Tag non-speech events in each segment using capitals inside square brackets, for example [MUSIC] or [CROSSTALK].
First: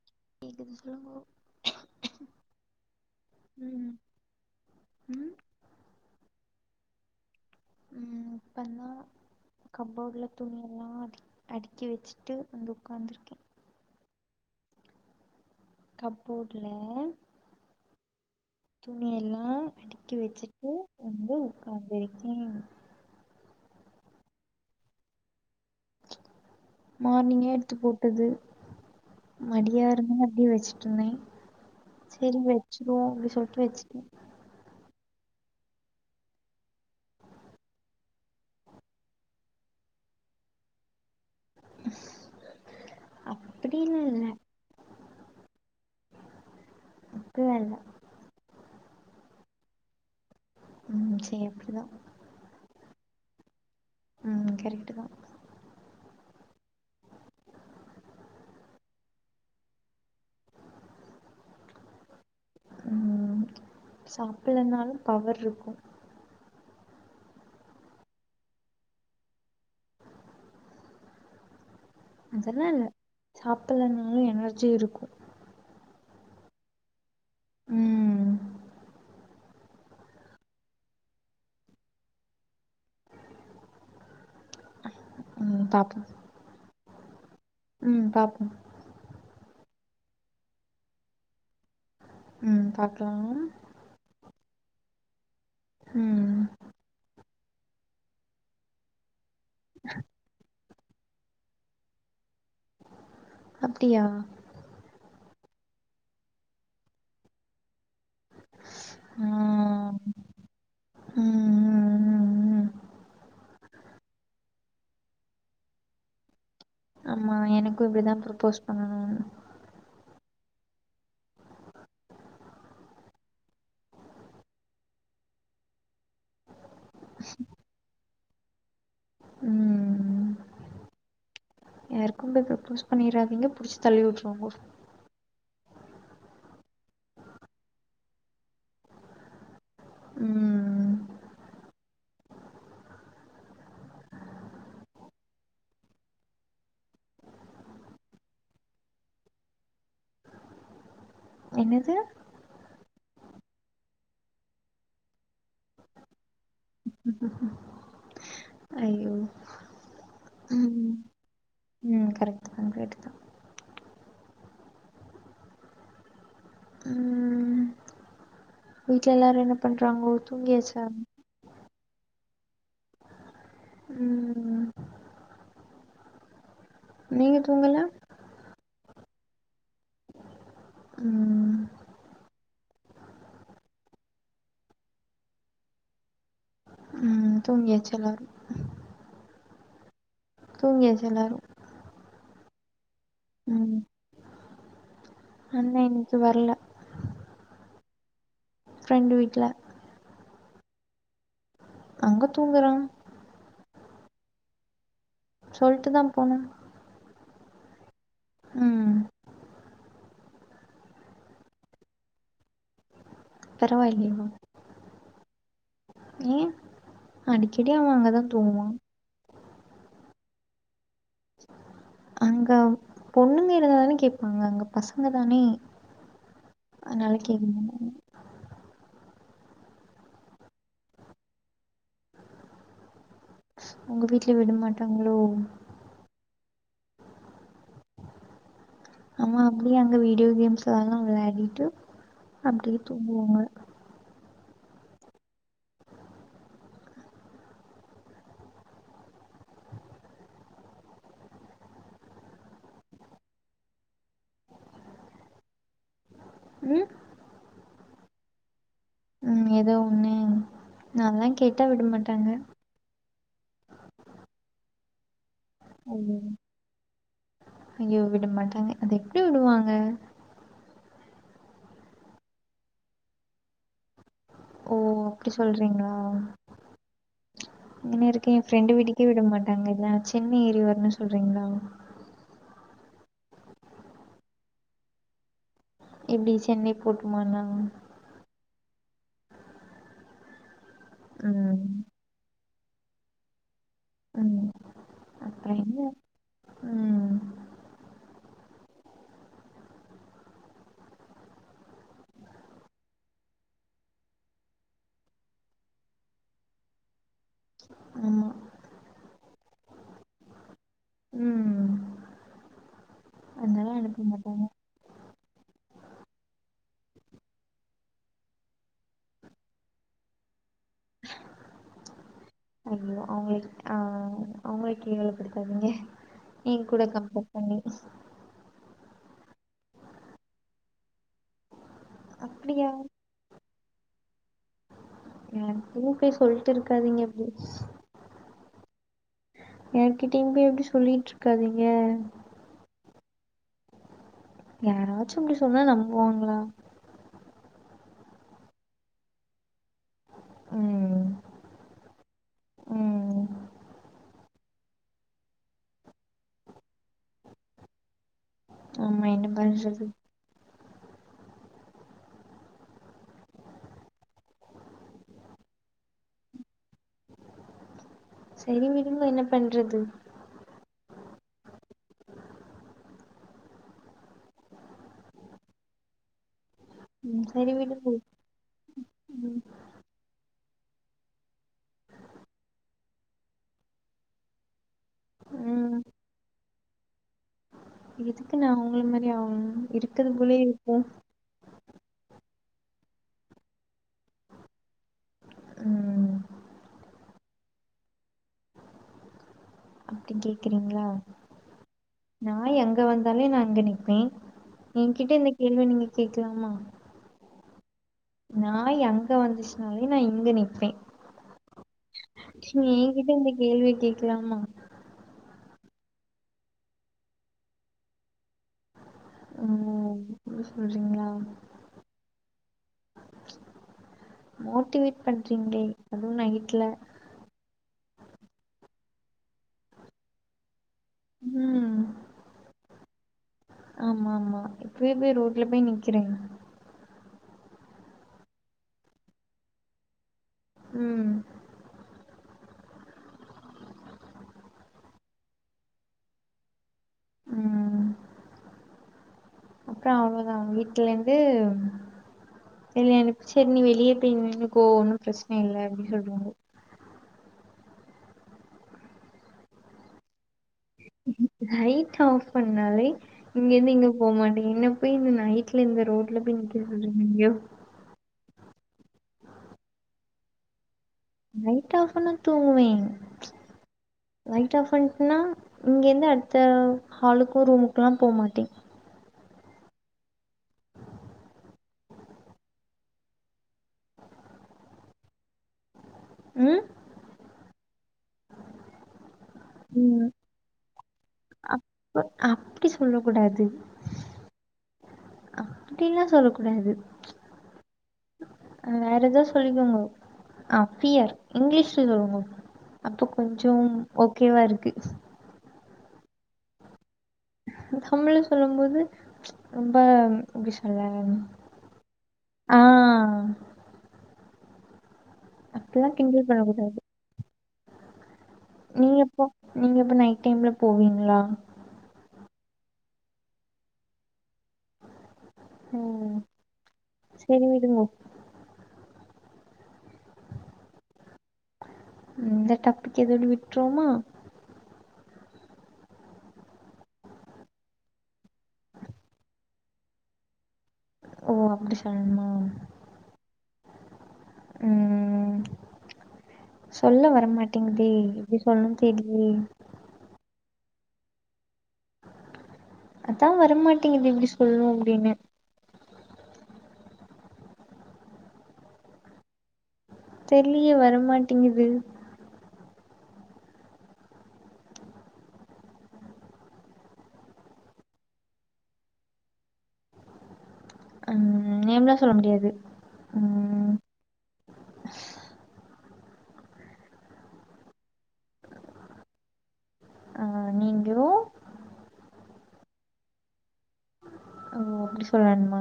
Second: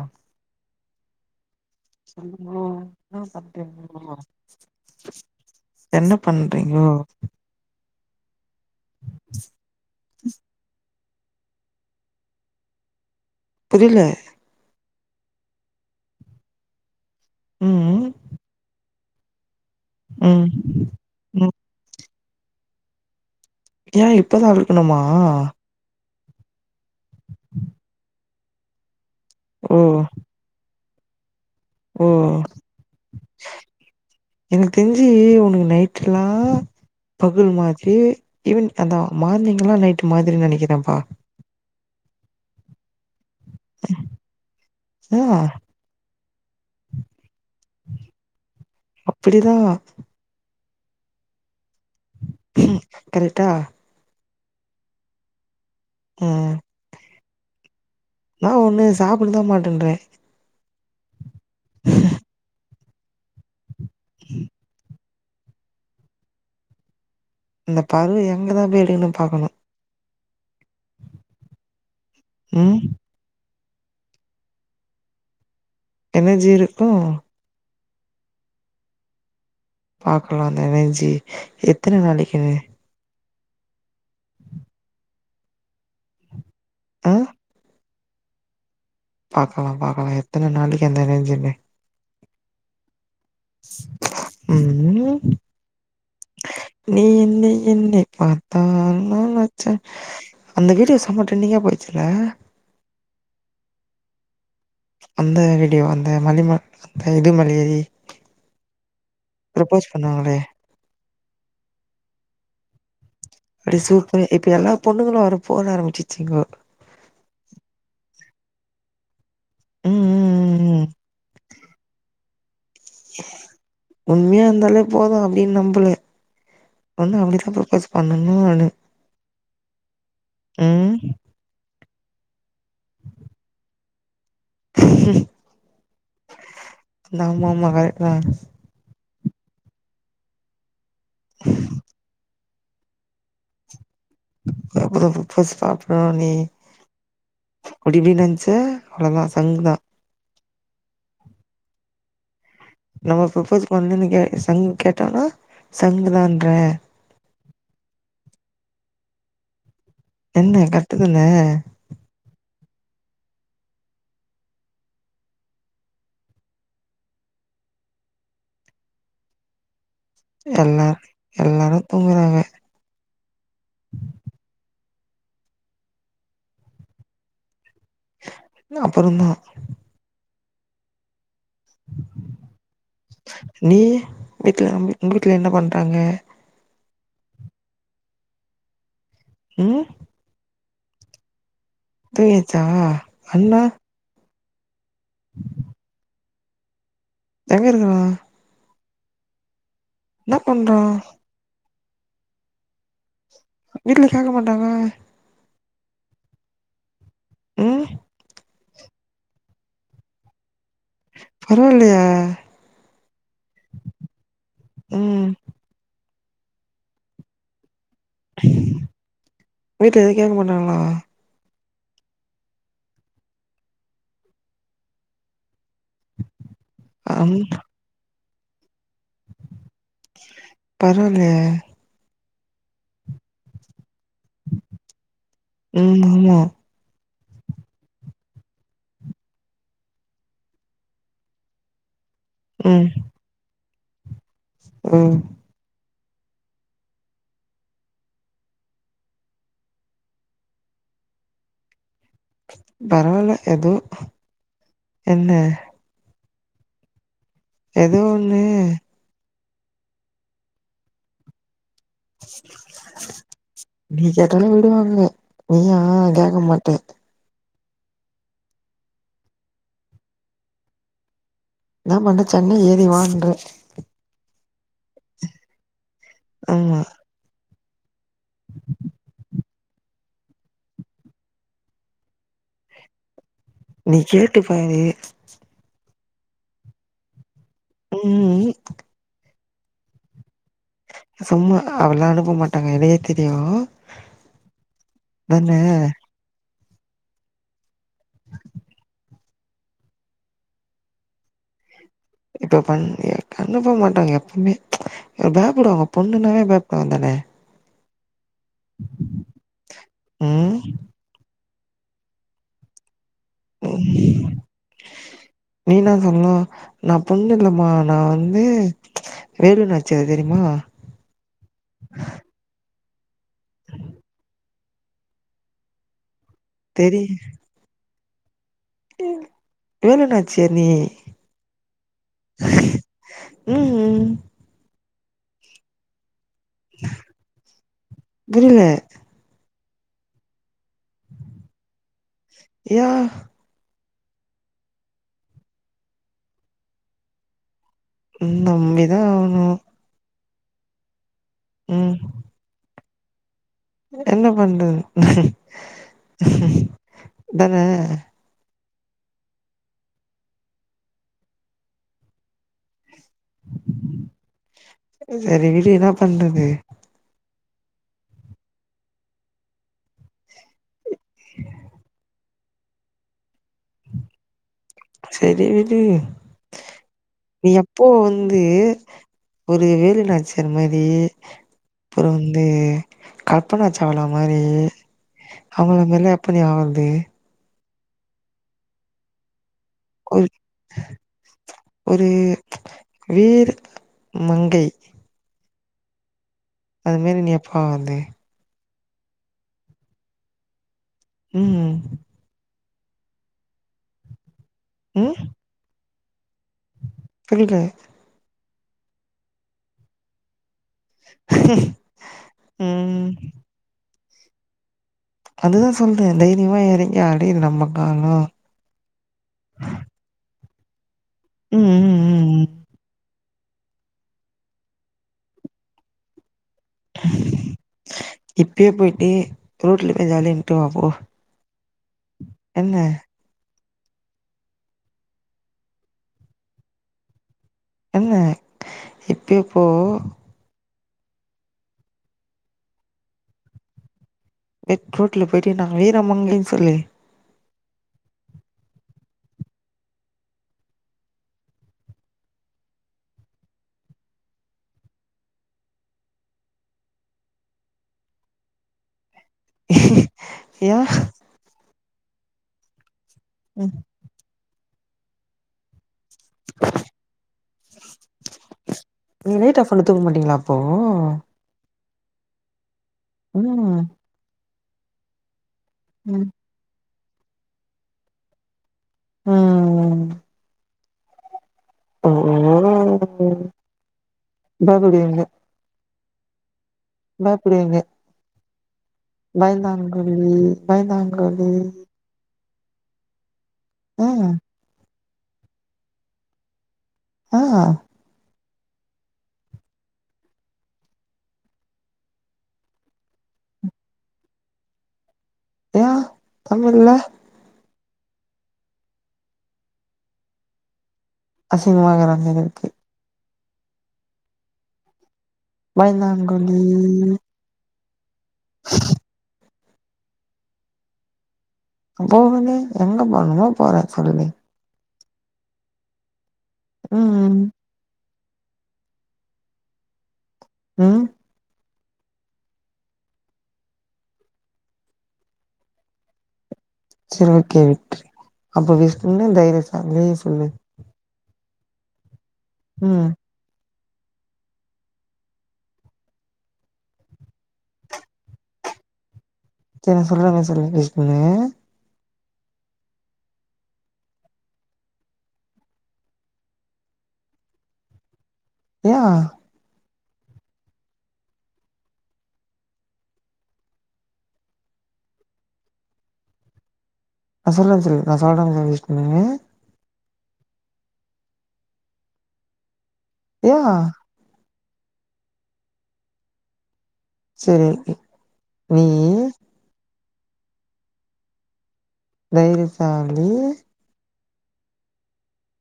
ஆ கேக்குது சொல்லுங்கோ சொல்லுங்கோ என்ன ம் சாப்டிங்கோ ம் என்ன பண்றீங்கோ ம் இப்பந்தா கப்போட்ல துணியெல்லா அடி அடுக்கி வெச்சுட்டு வந்து உக்காந்துருக்கே புரியில கப்போட்ல ம் ம் துணி எல்லா அடுக்கி ம் வேச்சுட்டு வந்து ம் உகாகாந்துருக்கே ஏ இப்பதா அடுக்குணுமா மார்னிங்கே எடுத்து போட்டது ஓ மடியா இருந்தனா அப்டி வச்சுட்டு இருந்தே ஓ செரி வெச்சிருவோ அப்டி சொல்ட்டு வெச்சுட்டே எனக்கு தெரிஞ்சு உனக்கு நைட்லா பகல் மாதிரி ஈவ்னிங் அதா மார்னிங்லா நைட்டு மாதிரி நெனைக்கிறேப்பா அப்டின் இல்ல ஆ அப்பில்லா இல்ல அப்டிதா ம் செ அப்டிதா கரெக்டா ம் கரெக்டுதா ம் இன்னா ஒன்னு சாப்புட தா மாட்டேன்ற ம் சாப்புலாலனாலும் பவர் இருக்கு இந்த பருவ எங்கதா போய் எடுக்கணு பாக்கணு அதெல்லா ம் இல்ல சாப்பலனாலு எனர்ஜி இருக்கு எனர்ஜி இருக்கு ம் பாக்கலா நெனைஞ்சி எத்தன நாளைக்குனு ம் பாக்ள ஆ ம் பாப்போ பாக்கலா பாக்கலா எத்தன நாளைக்கு அந்த ரேஞ்சுனு ம் பாக்லா ம் ம் நீ என்னை என்னை பார்த்தால் நாளாச்ச அந்த வீடியோ செம்ப டிரென்டிங்கா போயிச்சுல்ல அப்டியா அந்த வீடியோ அந்த மலிம அந்த இதுமலி எரி ம் ப்ரப்போஸ் பண்ணுவாங்களே ம் ம் ம் அப்டி சூப்பர் இப்ப எல்லா பொண்ணுங்களு அத போட ஆரம்பிச்சிருச்சீங்கோ ஆமா எனக்கு இப்படிதா ப்ரப்போஸ் பண்ணணு ம் ம் ம் ம் உண்மையா இருந்தாலே போது அப்டின்னு நம்பலே ஒண்ணு அப்படிதா ப்ரப்போஸ் பண்ணனு நானு ம் ம் யாருக்கு போய் ப்ரோப்போஸ் பண்ணிறாதீங்க புடிச்சு தள்ளி உட்டுருவாங்கோ ஆமாமா கரட்தா ம் ஹ [INAUDIBLE] [UNINTELLIGIBLE] ப்ரோப்போஸ் பாப்பல நீ அப்டி இப்டி நென்ச்ச அவ்ளோதா சங்கு தா என்னது நம்ம ப்ரோப்போஸ் பண்ணுன் நீ கேட் சங்கு கேட்டோன்னா சங்கு தான்றே அய்யோ என்னே கரட்டுதான்னே ம் கரெக்ட்தா கரெக்ட்தா ம் வீட்ல எல்லாரு என்ன பண்றாங்கோ தூங்கியாச்சா எல்லாரு எல்லாரு தூங்கறாங்க ம் நீங்க தூங்கல நா அப்புறோ தா ம் ம் நீ வீட்ல நம் உங்க வீட்ல என்ன பண்றாங்க ம் தூங்கியாச்சு எல்லாரு ம் தூங்கியாச்சு எல்லாரு தூங்கியச்சா அண்ணா அண்ண இன்னைக்கி வரல எங்கருக்குறா ஃப்ரெண்டு வீட்ல என்ன பண்றா அங்க தூங்குறா வீட்ல கேக்க மாட்டாங்க சொல்ட்டு தா போனா ம் ம் பரவால்லையே பரவாயில்லையா ம் ஏ அடிக்கடி அவே அங்கதா தூங்குவா வீட்ல எது கேட்க மாட்டங்களா? அங்க பொண்ணுங்கேருந்தா தானே கேட்பாங்க. அங்க பசங்க தானே? அதனால அம் கேக்க மாட்டங்க பரவால்யே, உங்க வீட்ல, விட மாட்டாங்களோ? ம் ஆமா. அவ அப்டியே அங்க வீடியோ கேம்ஸெல்லா வெளையாடிட்டு, அப்டியே ம் தூங்குவாங்க. ம் [UNINTELLIGIBLE] எதோ, என்ன? ம் எதோ ஒண்ணு. ம் ஏதோ ஒண்ணு, நால்லம் கேட்டா விட மாட்டேங்க? நீ கேட்டாலும் விடுவாங்க. நீயா ஓ கேக்க மாட்ட ஐயோ! விட மாட்டாங்க. அது எப்டி விடுவாங்க. என்ன பண்ற சென்னை ஏறி வான்ற ஓ! அப்டி, சொல்றீங்களா? ஆமா. இதுவரைக்கும் பிரண்டு வீட்டுக்கே விட மாட்டாங்க. இதுல நா சென்னை ஏறி வருணுன்னு சொல்றீங்களா? நீ, கேட்டு பாரு. எப்டி சென்னை போட்டுமாண்ணா ம் ம் சும்மா ம் அவளெல்ல அனுப்ப மாட்டாங்க எனக்கே தெரியுமே ம் அப்பரேன்னா, ம் இப்ப பண்டே அனுப்ப மாட்டாங்க எப்பவுமே. ஏ பேக்கடு அவ பொண்ணுன்னாலே பயப்புடுவான்தானே ஆமா. ம் ம் ம், அதல்லாம் அனுப்ப மாட்டாங்க. நீ தான் சொன்ன, நான் பொண்ணுங்கள மா நான் வந்து, வேலுநாச்சியார் தெரியுமா? இல்ல அவுங்களுக் ஆ, அவுங்கல கேவலப்படுத்தாதீங்க. யே கூட கம்பெர், கண்டிப்பா, வேலுநாச்சியா நீயா அப்டியாங் இல்லியே என்ன பூ பெயர் சொல்ட்டு இருக்காதீங்க [UNINTELLIGIBLE] தில்ல யார்கிட்டயுமே அப்டி சொல்லிட்டு இருக்காதீங்க. ஏ யாராச்சும் அப்டி சொன்னா, நம்புவாங்களா? நம்பி தான் ஆகணும். ம் ம் ம் என்ன பண்றது அதானே ஆமா என்ன பன்றது செரி விடு, என்ன பண்றது. செரி விடுங்க, என்ன பண்றது. சிரிப்பு ஒலி. செரி விடு. ம் நீ சரி எப்போ விடுங்க வந்து, ம் ஒரு வேலுநாச்சி அந்த மாதிரி அப்றம் வந்து கல்பனா சாவ்லா மாதிரி ம் அவுங்கள மாறி, எப்ப நீ ஆகுறது? எதுக்கு நான் அவங்கள மாரி ஆவனும் இருக்கது ஒரு போலே இருந்த ஒரு வீர் மங்கை ம் அது மாரி நீ எப்ப ஆவது அப்டி கேக்குறீங்களா ம் நாய் அங்க வந்தாலே நா இங்க நிப்பே எங்கிட்ட ம் இந்த கேள்விய நீங்க கேட்கலாமா புரில நாய் அங்க வந்துச்சுனாலே நா இங்க நிப்பே [INAUDIBLE] ம் என்கிட்ட இந்த கேள்விய கேக்கலாமா அதுதா சொல்றே தைரியமா எறங்கி அடி இது நம்ம காலோ ஆ அப்டி சொல்றீங்களா ம் ம் ம் ம் [INAUDIBLE] மோட்டிவேட் பண்றீங்ளே அதுவு நைட்ல இப்பயை போயிட்டு ரோட்ல போய் ஜாலி நின்டுவா போ ம் என்ன ஆமா ஆமா இப்பவே போய் ரோட்ல போய் நிக்கிறே என்ன இப்பயே போ ம் வெத் ரோட்ல போயிட்டு நா வீரமங்கைன்னு சொல்லு அப்றோ அவ்வளோதா வீட்லேந்து இல்ல எனக் செரி நீ வெளியே போய்‌ நின்னுக்கோ ஒன்னு பிரச்சன இல்ல அப்டின்னு சொல்வாங்கோ எயே லைட் ஆஃப் பண்ணாலே இங்கிருந்து ம் இங்க போமாட்டே என்ன போய் இந்த நைட்ல இந்த ரோட்ல போய் நிக்க சொல்றீங்க நீங்க நீங்க லைட் ஆஃப் பண்ணிட்டு தூங்க மாட்டீங்களா அப்போ லைட் ஆஃப்பன்னா தூங்குவே [UNINTELLIGIBLE] லைட் ஆஃப் பன்னிட்டனா இங்க இருந்து ம் அடுத்த ஹாலுக்கோ ரூமுக்குலா போ‌மாட்டே ம் ம் ஓ ஓ பயிப்பிடுவீங்க ம் பயிப்பிடிவீங்க ம் பயன்தாங்கோலி பயன்தாங்கோலி அப்ப அப்டி சொல்ல கூடாது ஆ அப்டிலா சொல்ல கூடாது ஆ வேற ஏதா சொல்லிக்கோங்கோ ஆ பியர் இங்கிலீஷ்ல சொல்லுங்கோ அப்ப கொஞ்சோ ஓகேவா இருக்கு ஏயா தமிழ்ல தமிழ்ல சொல்லும் போது ரொம்ப எப்டி சொல்ல அசிங்கமா இருக்கறா மாரி ஆ இருக்கு அப்டிலா கிண்டல் பயந்தாங்கோலி பண்ணக்கூடாது நீ இப்போ நீங்க அப்போ நைட் டைம்ல போவீங்களா போவேனே எங்க போணுமோ போவே சொல்லு ஓ ம் செரி விடுங்கோ ம் இந்த டாப்பிக்கு இதோட விட்டுருவோமா சேரி ஒகே விட்ரு அப்போ வெஸ்டன்ல இந்த இத சாங்லேயே சொல்லு ஓ அப்டி சொல்னுமா ம் ம் சொல்ல வரமாட்டேங்குதே எப்டி சொல்னு தெர்லே தெரிஞ்ச சொல்வாங்க சரின் பேசுனே அதா வரமாட்டேங்குது எப்டி சொல்ணு அப்டினு யா தெர்லியே வரமாட்டிங்குது நா சொல்ல சொல்லி நா அசால்ட்டா கொஞ்சு வேஸ் பண்ணுனே ம் நேம்லா சொல்ல முடியாது ம் ஏஹா செரி நீ ஆ நீங்கோ தைரியசாலி ஓ அப்டி சொல்லன்மா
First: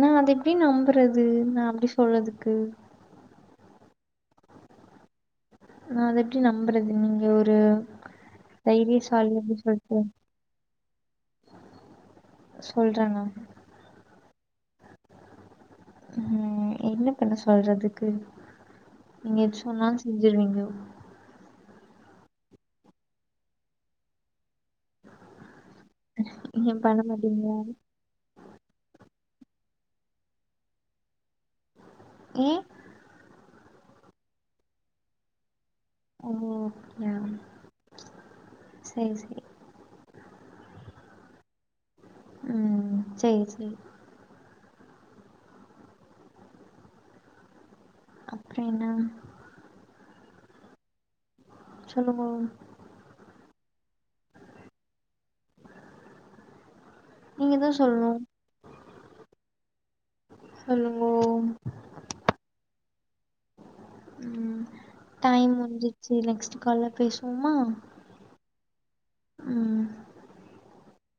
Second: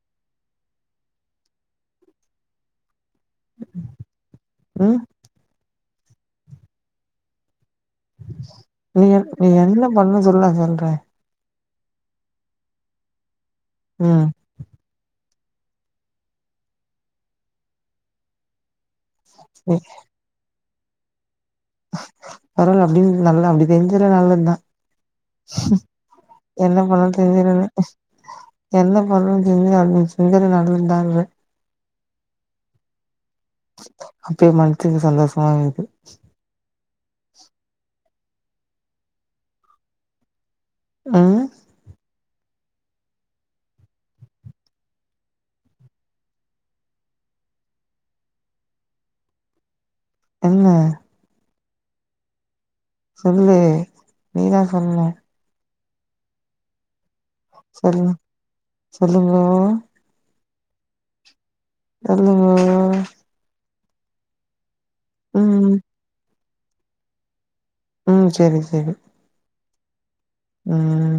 நா அத எப்டி நம்புறது நா அப்டி சொல்லதுக்கு ம் ந அத எப்டி நம்புறது நீங்க ஒரு நீ நீ தைரியசாலின்னு என்ன சொல்ட்டு பண்ணு சொல்லு நா சொல்ற சொல்றானா ம் ம் என்ன பண்ண சொல்றதுக்கு நீங்க எது நீ சொன்னாலு செஞ்சிருவீங்கோ பரவால அப்டின் நல்லா அப்டி தெரிஞ்சது நல்லத்தா நீங்க என்ன பண்ண பண்ணாலு மாட்டீங்களா? தெரிஞ்சிருமே என்ன பண்ணு செஞ்சு ஆகுனு சுந்தரு நடுல் இருந்தாய்ங்க ம் அப்ப மன்த்துக்கு சந்தோஷ்மா இருக்கு ஓகே சேரி சேரி ஆ ம் சேரி சேரி அப்றீன்னா என்ன சொல்லுங்க சொல்லு நீதா சொல்ணு நீங்கதா சொல்லு சொல்ணு. சொல்லுங்க சொல்லுங்கோ சொல்லுங்கோ ம் டைம் ம் முன்ஞ்சிச்சு நெக்ஸ்ட்டு கால்ல பேஸ்வோமா ம் சேரி சேரி ம் ம்